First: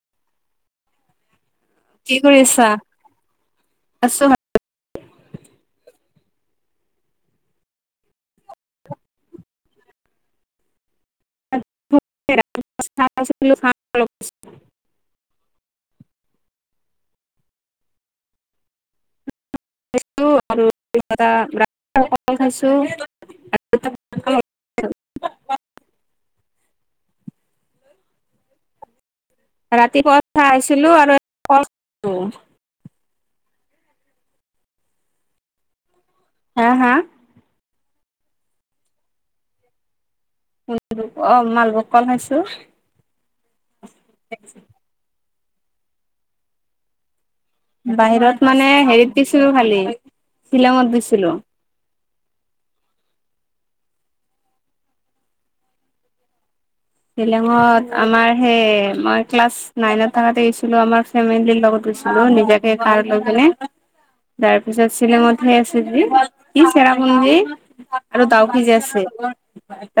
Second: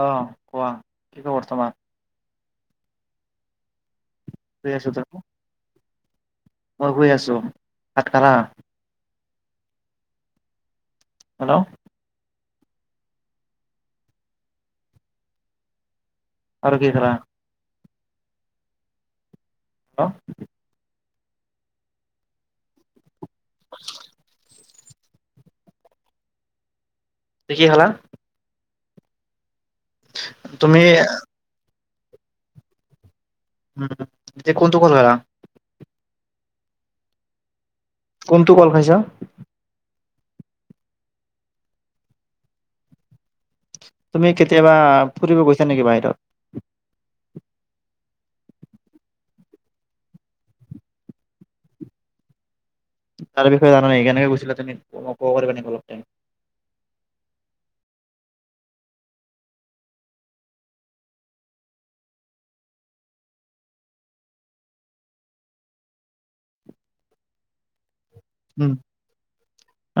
অ কোৱা কি ক বৰ্তমান ছা [inaudible] মই শুই আছো। ভাত খালা? হেল্ল' [unintelligible] আৰু কি খালা? হেল্ল' আৰু খাইছো [unintelligible] [unintelligible] ত কি খালা? ৰাতিপুৱা উ খাই তুমি আছিলো আৰু উম এতিয়া কোনটো [unintelligible] হা হা? কোনটো কল খাইছা? অ মালভুক কল খাইছো। তুমি কেতিয়াবা ফুৰিব গৈছা নেকি বাহিৰত? বাহিৰত মানে হেৰিত গিছিলো খালি শ্বিলঙত গিছিলো। তাৰ বিষয়ে জানে স কেনেকে গৈছিলা তুমি? [unintelligible] শিলঙত আমাৰ সেই মই ক্লাছ নাইনত থকাতে আহছিলো আমাৰ ফেমিলিৰ লগত গৈছিলো। নিজকে কাৰত লৈ কেনে তাৰপিছত শ্বিলংতহে আছে যে কি চেৰাপুঞ্জি আৰু ডাউকী উম যে আছে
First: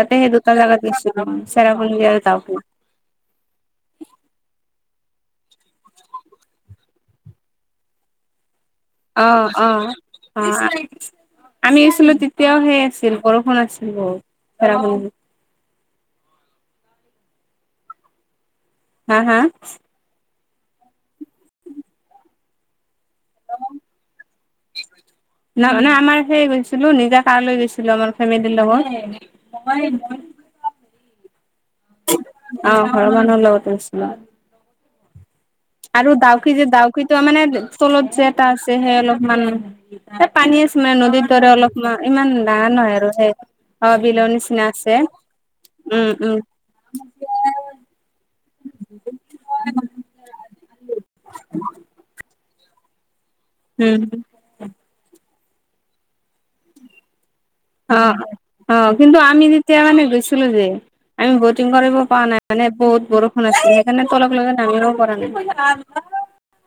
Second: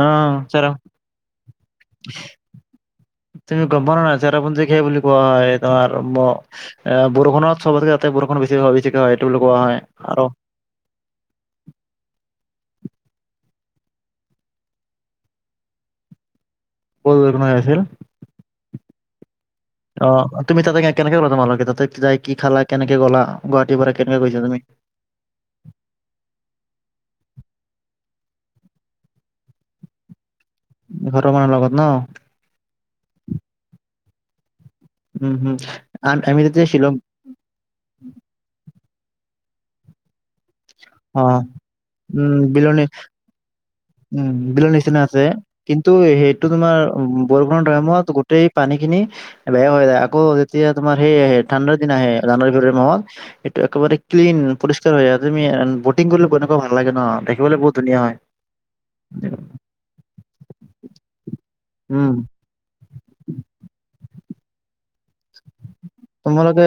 অ সেই দুটা চেৰা জাগাত গেচিলো তুমি গম পোৱা নে নাই চেৰাপুঞ্জীক হেই বুলি কোৱা হয় তোমাৰ বৰষুণত চবতকে তাতে বৰষুণ বেছি বেছিকে হয় এইটো বুলি কোৱা হয় আৰু অহ-অহ-অহ আমি আছিলো তেতিয়াও সেয়ে চিল বৰষুণ আছিল বহুত [unintelligible] [unintelligible] হা- হা অহ, তুমি তাতে কেনেকে [unintelligible] তাতে কি যায় কি খালা কেনে কে গলা গুৱাহাটীৰ পৰা কেনেকে গৈছা তুমি ন মানে আমাৰ সেই গৈছিলো নিজা কাৰ লৈ গৈছিলো আমাৰ ফেমিলীৰ লগত। ঘৰৰ মাহনুৰ লগত ন? আহ ঘৰ মানহৰ লগতে আছিলো। উম- হুম আৰু ডাউকী যে ডাউকী তোও মানে তলত যে এটা আছে যে হে অলপমান হে পানী আছে মে নদীৰ অ', দৰে অলপ ইমান উম, ডাঙাৰ বিলনি নহয় আৰু সেই উম, বিলৰ নিচিনা আছে কিন্তু উম উম সেইটো তোমাৰ বৰষুণৰ টাইমত গোটেই পানী খিনি বেয়া হৈ যায় আকৌ যেতিয়া তোমাৰ সেই আহে ঠাণ্ডাৰ দিন আহে জানুৱাৰী টাইমত এইটো একেবাৰে উম ক্লিন পৰিষ্কাৰ হৈ তুমি বতিং কৰিলে কেনেকুৱা ভাল লাগে ন' দেখিবলৈ বহুত ধুনীয়া হয়। অহ - অহ কিন্তু আমি যেতিয়া মানে গৈছিলো যে আমি বত টিং কৰিব উম, পাৱা নাই মানে বহুত বৰষুণ আছিল সেইকাৰণে তলক লেগি নামিবও পাৰা নাই। তোমালোকে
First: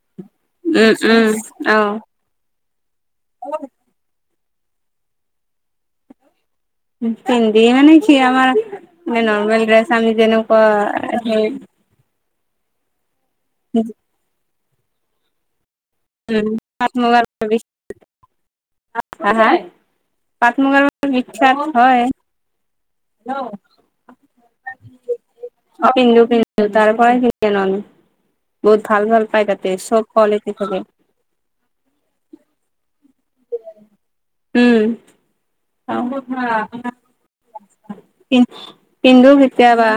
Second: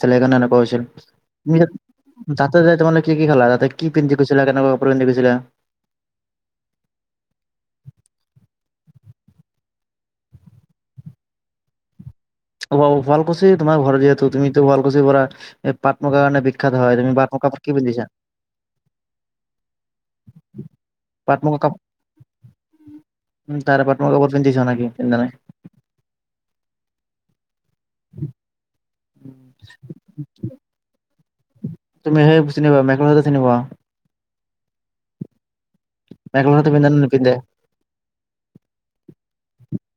সে এনেকুৱা হৈছিল উম, উম, তুমি অ', তাতে যাই তোমালোকে কি- কি খালা তাতে কি পিন্ধি গৈছা ছিলা কেনেকোৱা কাপোৰ পিন্ধি গৈছিলা? পিন্ধি মানে কি আমাৰ নৰ্মেল ড্ৰেছ আমি যেনেকুৱা সেই অহ, শুৱালকুচি তোমাৰ ঘৰত যিহেতু তুমিতো শুৱালকুচিৰ পৰা এই পাট মুগাৰ কাৰণে উম, বিখ্যাত হয় তুমি [unintelligible] কি পিন্ধিছা? হা- হা পাট মুগাৰ বাবে পাট মুগা বিখ্যাত কাপ হয়। উম, তাৰে পাট মুগা কাপোৰ পিন্ধিছা নেকি? পিন্ধা নাই। [unintelligible] [unintelligible] বহুত ভাল- ভাল পাই তাতে চব কোৱালিটী থাকে। তুমি সেই চিনিপোৱা মেখেলা - চাদৰ চিনি পোৱা? উম। মেখেলা -চাদৰ পিন্ধে নে নিপিন্ধে? পিন্ধো কেতিয়াবা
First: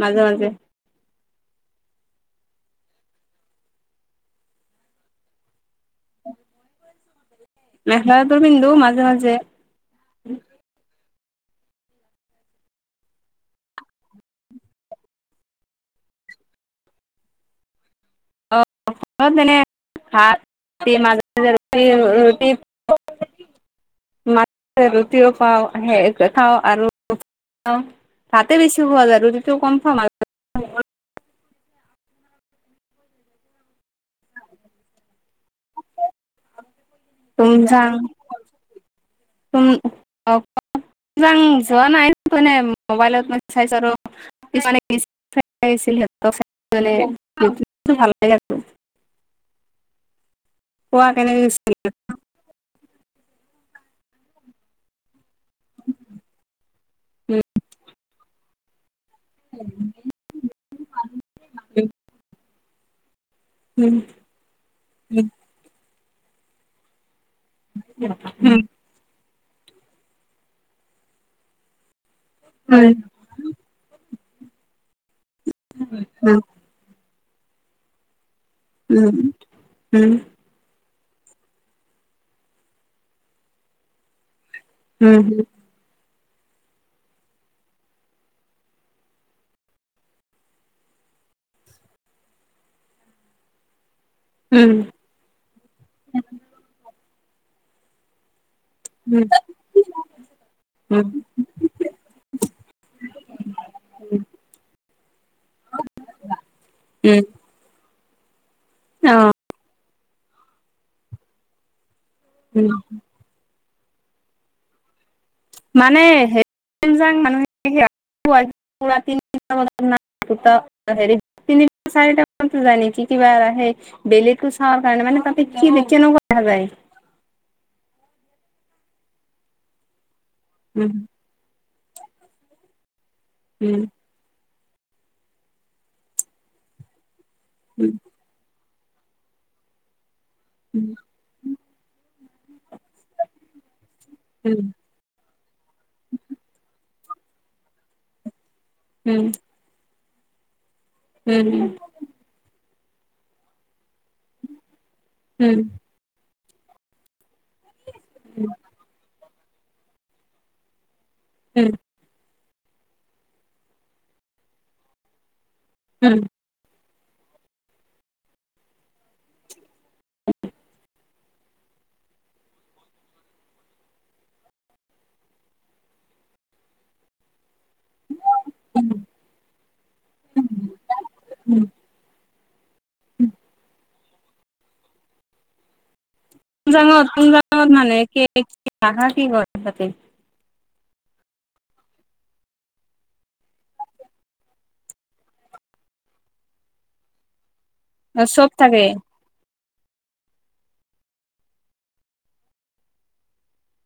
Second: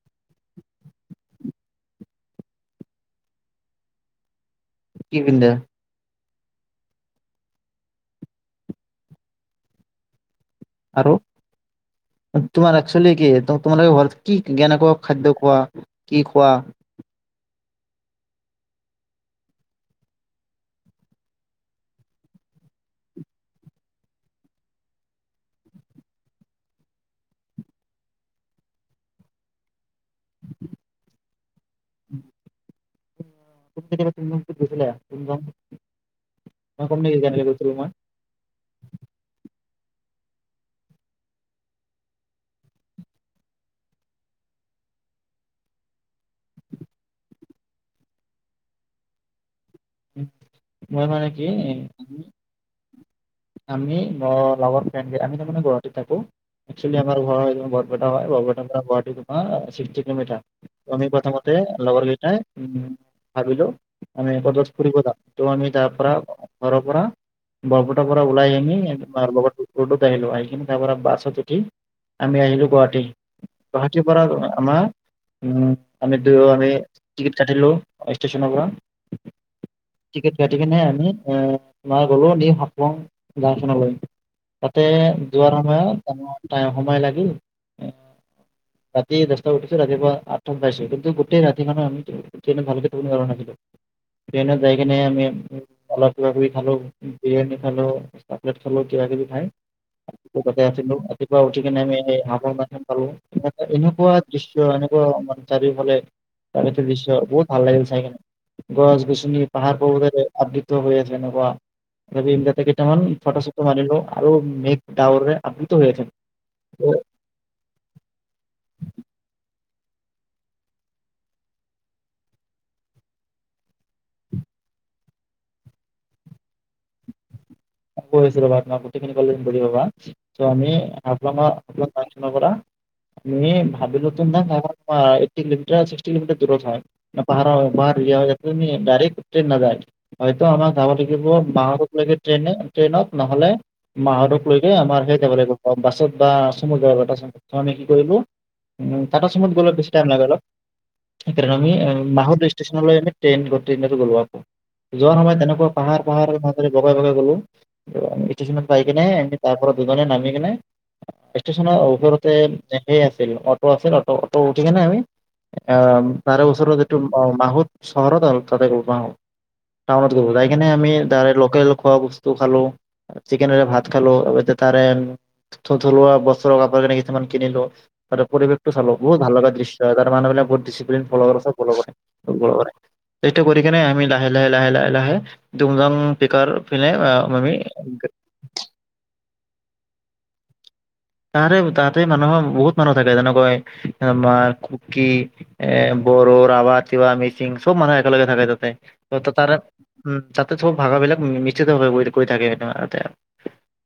মাজে - মাজে। কি পিন্ধা? মেখেলা -চাদৰ পিন্ধো মাজে- মাজে। আৰু তোমাৰ একচুলি কি তোমালোকে ঘৰত কেনেকুৱা খাদ্য খোৱা, কি খোৱা [inaudible] অ' [unintelligible] ৰুটিও পাওঁ সেই খাওঁ আৰু অহ, ভাতে বেছি খোৱা যায় ৰুটিটো কম খাও আৰু [inaudible] [unintelligible] মই কম নেকি কেনেকে গৈছিলোঁ মই। তুমি অ' কোৱা যোৱা নাই কিন্তু এনে মবাইলত মানে চাইছো আৰু [unintelligible] মই কোৱা মানে কেনেকে কি গৈছিল আমি ন' লাভত ফ্ৰেণ্ড গে আমি মানে গুৱাহাটীত থাকো একচুৱেলী আমাৰ ঘৰ এনেও বৰপেটা হয় বৰপেটাৰ পৰা গুৱাহাটী অহ, চিক্সটি কিলোমিটাৰ ত' আমি প্ৰথমতে লগৰ কেইটাই ভাবিলো উম উম আমি একেলগে ফুৰিব যাওঁ ত আমি তাৰ পৰা ঘৰৰ পৰা বৰ পেটাৰ পৰা ওলাই আহি লগৰ ৰডত আহিলো আহিপিনে তাৰ পৰা বাছত উঠি আমি আহিলো উম গুৱাহাটী গুৱাহাটীৰ পৰা আমাৰ উম আমি উম উম উম দুয়ো আমি টিকট কাটিলো ষ্টেচনৰ পৰা উম উম টিকট কাটি কেনে আমি এ মই গ'লো নি শাপং গাঁওখনলৈ তাতে উম যোৱাৰ সময়ত সময় লাগিল ৰাতি দহটাত উঠিছো ৰাতিপুৱা আখটাৰ উঠাইছো কিন্তু গোটেই ৰাতি মানে আমি ট্ৰেইননত ভালকে শুবই নোৱাৰিলো ট্ৰেইনত উম যাইকিনে আমি অলপ কিবাকিবি খালোও বিৰিয়ানি খালো প্লেটখনল কিবাকিবি খায় ৰাতিপুৱাতে আছিলো উম ৰাতিপুৱা উঠি কিনে আমিৰ ম পালো এ এনেকুৱা দৃশ্য চাৰিওফালে প্ৰাকৃতিক দৃশ্য উম বহুত ভাল লাগিল চাইকিনে গছ অ গছনি পাহাৰ পৰ্বতে আবৃত হৈ আছে এনেকোৱা মতে উম কেইটামান ফটো চ টো মাৰিলো আৰু মেঘ ডাৱৰে মানে হে যাং মানুহ প তিনিটা তিনি চাৰি যায় নেকি কিবা আহে বেলিতো চাও কাৰণে মানে তহতি কি বি কেনেকোৱা কৰা যায় [inaudible] কৈ আছো ৰবা তোমাৰ গোটেইখিনি কলে বুজি পাবা এতিয়া' আমি উম পৰা আমি উম ভাবি নতুন ধাক এইটটি কিলোমিটাৰ ছিক্সটি কিলোমিটাৰ দূৰত হয় পাহাৰ বা উম ৰিয়া এখিনি ডাইৰেক্ট ট্ৰেইন নাজায় হয়তো আমাৰ যাবা লাগিব বাৰতা লাগি ট্ৰেইনত ট্ৰেইনত নহলে মাহতক লৈ উম গৈ আমাৰ সে যাব লাগিব বাছত বা চমুত যাব লাগিব চতে কি কৰিলো উম টাটা চমুত গ'লে বেছি টাইম লাগে অলপ সেইকাৰণে আমি উম মাহত ষ্টেচনলৈ আমি ট্ৰেইন গটেইতটো গলো আকো যোৱাৰ সময়ত তেনেকোৱা পাহাৰ পাহাৰ মৰে বগাই বগাই গ'লোঁ গোটেইখিনি পাই কিনে তাৰপৰা দুজনে নামি কিনে উম ষ্টেচনৰ ওচৰত সেই আছিল অটো আছিল অ অটো উঠি কিনে আমি অ উম তাৰে ওচৰতে মাহত চহৰত হ'ল তাতে গাহো টাউনত গ' ওলাই কিনে আমি তাৰে লোকেল খোৱা ব স্তু খালো চিকেনেৰে ভাত খালো অৱশ্যে তাৰে থ থলুৱা বস্ত্ৰ কাপোৰ কানি কেইটামান কিনিলো তাৰে পৰিৱেশটো চালো বহুত ভাল লগা দৃশ্য হয় তাৰ মানুহবিলাক বহুত ডিচিপ্লন ফল চব উম ফল কৰে কৰে সেটো কৰি কিনোই আমি লাহে লাহে লাহে লাহে লাহে টুমযাং পিকাৰ পিনে টোমযাঙত আমি মানে কি ৰাখা কি কৰে সিহতে তাৰে তাতে মানুহৰ বহুত মানুহ থাকে যেনেকৈ মাৰ কুকি এ বড়ো ৰাভা তিৱা মিচিং চব মানুহ একেলগে থাকে তাতে ত তাৰে উম তাতে চব ভাগাবিলাক নিশ্চিত কৰি থাকে এতে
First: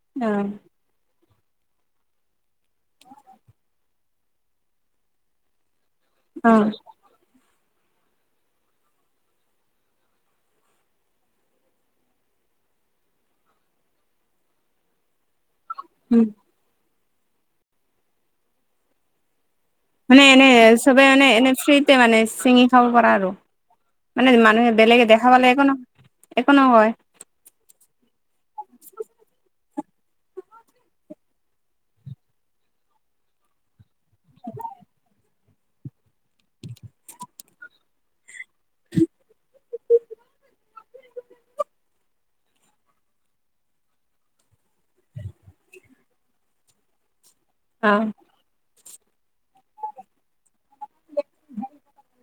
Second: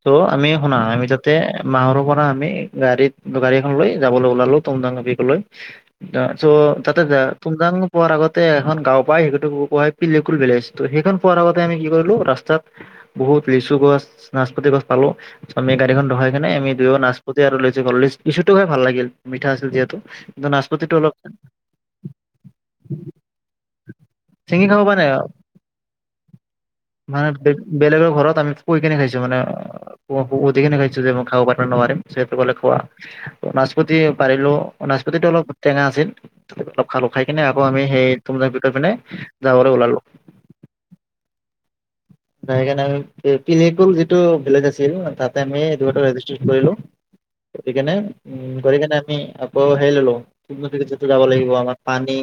ত' অ আমি শুনা আমি তাতে মাহৰ পৰা আমি গাড়ীত গাড়ীখন লৈ যাবলৈ ওলালো টোম টাম [unintelligible] অ চ' তাতে যা তুমজাং পোৱাৰ আগতে এখন গাওঁ পায় সেই পঢাই পিলিকুল ভিলেজ তো সেইখন পোৱাৰ আগতে আমি কি কৰিলো ৰাস্ত তাত বহুত লিচু গছ নাচপতি গছ পালো আমি গাড়ীখন উম ৰখাই কিনে আমি দুইয়ো নাচপতি আৰু লিচু কল লিচ লিচোটো খাই ভাল লাগিল আছিল যিহেতু। মানে এনে কিন্তু নাচপতিটো চবে অলপ মানে এনে ফ্ৰীতে মানে চিঙি খাব পৰা আৰু মানে চিঙি মানুহে খাব পৰা বেলেগে নাই দেখা পালে একো নহয় মানে বেলেগৰ ঘৰত আমি কই কিনে খাইছো মানে সুধি কেনে খাইছো যে মই খাব পাৰিম নে নোৱাৰিম যে তোমালোক খোৱা নাচপতি পাৰিলো নাচপতিটো অলপ টেঙা আছিল অলপ খালো খাই কিনে আকৌ আমি সেই তুমজাং বিক পিনে যাবলৈ ওলালো [unintelligible] আহি কিনে আমি পিলে কোল যিটো ভিলেজ আছিল তাতে আমি ৰেজিষ্টেট কৰিলো গ কেনে কৰি কিনে আমি আকৌ হেৰি ললো ন যাব লাগিব আমাৰ পানী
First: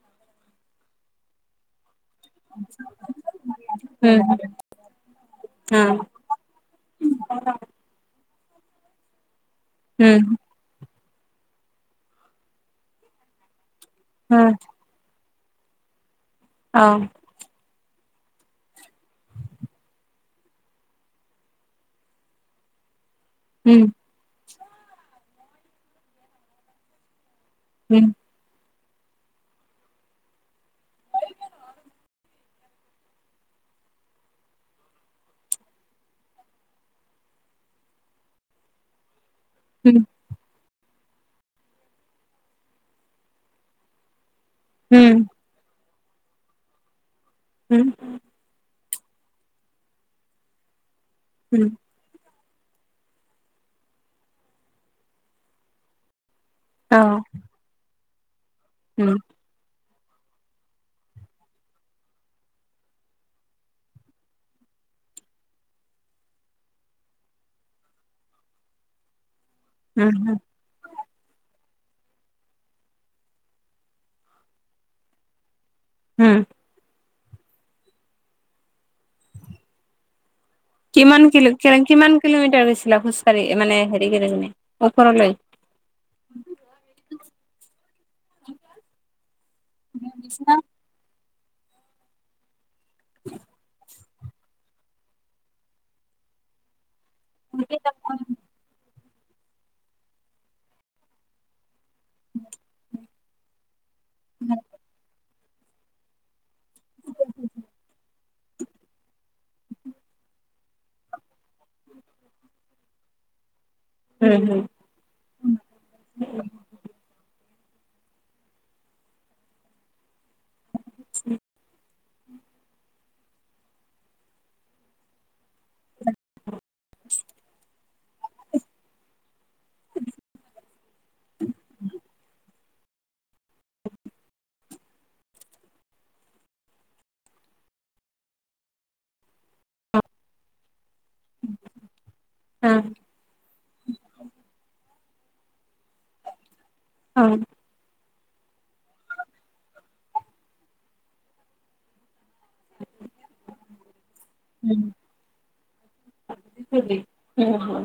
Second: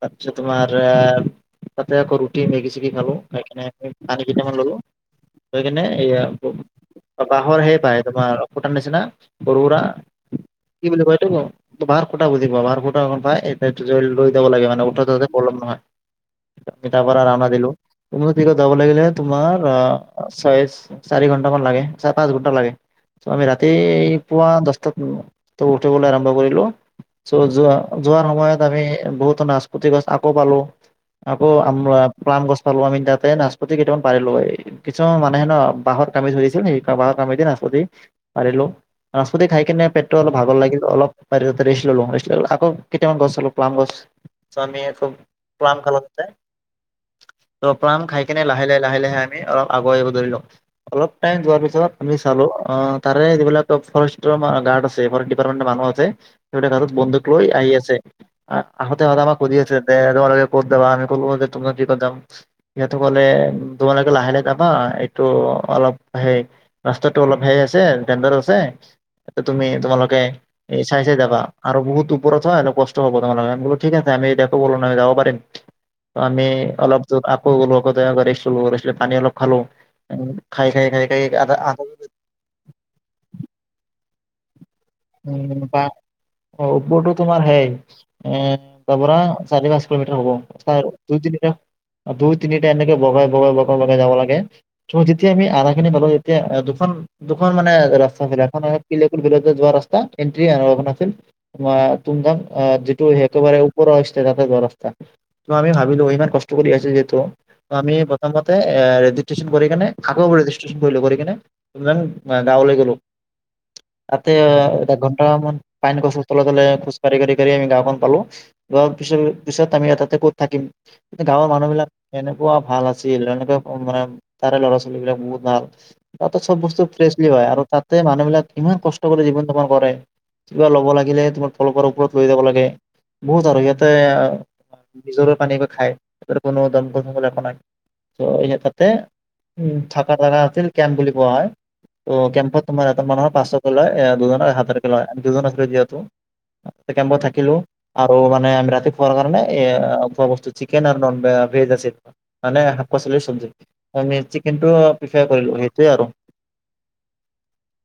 তাৰপিছত তোমাৰ আহ তাতে আকৌ ৰুটি, মেগি চেগি খালো খাই কেনে, পানী কেইটামান ললো কেনে এইয়া বাঁহৰ সে বাহ তোমাৰ পুটাৰ নচিনা সৰু সুৰা কি বুলি কয় এইটোক বাহৰ খুটা বুজি পা বাহৰ খুটা এখন পাই লৈ যাব লাগে মান উঠ বলম নহয় মিঠাপাৰা ৰাউনা দিলো যাব লাগিলে তোমাৰ ছয় চাৰি ঘন্টামান লাগে চাৰে পাঁচ ঘন্টা লাগে। ত আমি ৰাতি পুৱা দছটাত উ উঠিবলৈ আৰম্ভ কৰিলো। চ যোৱা যোৱাৰ সময়ত আমি বহুতো নাচপতি গছ আকৌ পালো আকৌ আম প্লাম গছ পালো আমি তাত তাতে নাচপতি কেইটামান পাৰিলোয়ে কিছুমান মানুহে ন বাহৰ কামি ধৰিছিল সেই বাঁহৰ কামিদি নাচপতি পাৰিলো নাপতি খাই কিনে পেটটো অলপ ভাগৰ লাগিল। অলপ বাৰিতে ৰেচ ললো ৰেচ লওঁ আকৌ কেইটামান গছ চালো প্লাম গছ চমি খুব প্লাম খাল ত' উম প্লাম খাই কিনে লাহে লাহে লাহে লাহে আমি অলপ আগুৱাই আহিব ধৰিলো অলপ টাইম যোৱাৰ উম পিছত আমি চালো অ তাৰে যিবিলাক ফৰেষ্টৰ গাৰ্ড আছে ফৰেষ্ট ডিপাৰ্টমেন্টৰ মানুহ আছে সিহতে [unintelligible] অ বন্দুক লৈ আহি আছে আহোতে উম [unintelligible] মাক সুধি আছে। দে তোমালে কত জাবা আমি কলো যে [unintelligible] যাম। সিহঁতো কলে তোমালোকে লাহে লাহে যাবা এইটো অলপ হেই ৰাস্তা টো অলপ হে আছে ডেন্ডাৰ আছে তুমি উম তোমালোকে উম চাই চাই যাবা আৰু বহুত ওপৰত হয় কষ্ট হব তোমাৰে আম বোলো ঠিক আছে, আমি এতিয়া টো বল নহি যাব পাৰিম। উম আমি অলপ জ আকৌ গলো আকৌ ৰেষ্ট ললো ৰেষ্ট পানী অলপ খালো। খাই খাই খাই খাই কিমান কো আধা আধা কিমান কিলোমিটাৰ গৈছিলা খোজ কাঢ়ি মানে হেৰি কিনে ওপৰলৈ উম বা অ উপৰটো তোমাৰ সেই এ তাৰ পৰা চাৰি পাঁচ কিলোমিটাৰ হ'ব তাৰ দুই তিনি দুই তিনিটা এনেকে বগাই বগাই বগাই বগাই যাব লাগে। ত যেতিয়া আমি আধা খিনি পালো তেতিয়া দুখন দুখন মানে ৰাস্তা ঘ এখন পিলেকোল যোৱা ৰাস্তা এন্ট্ৰি আৰু এখন আছিল তুমা তুমজাং যিটো একেবাৰে ওপৰ [unintelligible] ত আমি ভাবিলো ইমান কষ্ট কষ্ট কৰি আছো যিহেতু আমি প্ৰথমতে এ ষ্টেচন কৰিকেনে আকৌ ৰেজিষ্ট্ৰেচন কৰিলো কৰি এইনে গাঁৱলৈ গলো। তাতে উম অ উম এক ঘন্টা মান পাইন গচৰ তলে তলে খোজ কাঢ়ি কাঢ়ি আমি গাওঁখন পালো গাৱৰ পিছ পিছত আমি এয়াতাতে ক'ত থাকিম গাঁৱৰ মানুহবিলাক এনেকুৱা ভাল আছিল এনেকুৱা মানে তাৰে ল'ৰা ছোৱালী বিলাক বহুত ভাল তাতে চব বস্তু ফ্ৰেচ লিয়া আৰু তাতে মানুহবিলাক ইমান কষ্ট কৰি জীৱন যাপন কৰে কিবা ল'ব লাগিলে তোমাৰ কলৰ ওপৰত লৈ যাব লাগে বহুত আৰু ইয়াতে নিজৰাৰ পানী বা খাই কোনো দমকন সমকল একো নাই। তো এনেতে উম থাকা জাগা আছিল কেম্প বুলি কোৱা হয়। ত কেম্পত অ তমাৰ এজন মানৰ পাঁচ শ কে লয়, দুজন দুজন আছিল যিহেতু, কেম্পত অ থাকিলো। আৰু মানে আমি ৰাতি খোৱাৰ কাৰণে এ খোৱা বস্তু চিকেন আৰু নন ভেজ আচিল। মানে শাক পাচলিৰ চবজি, আমি চিকেনটো প্ৰিফাৰ কৰিলো সেইটোৱে আৰু। উম হুম।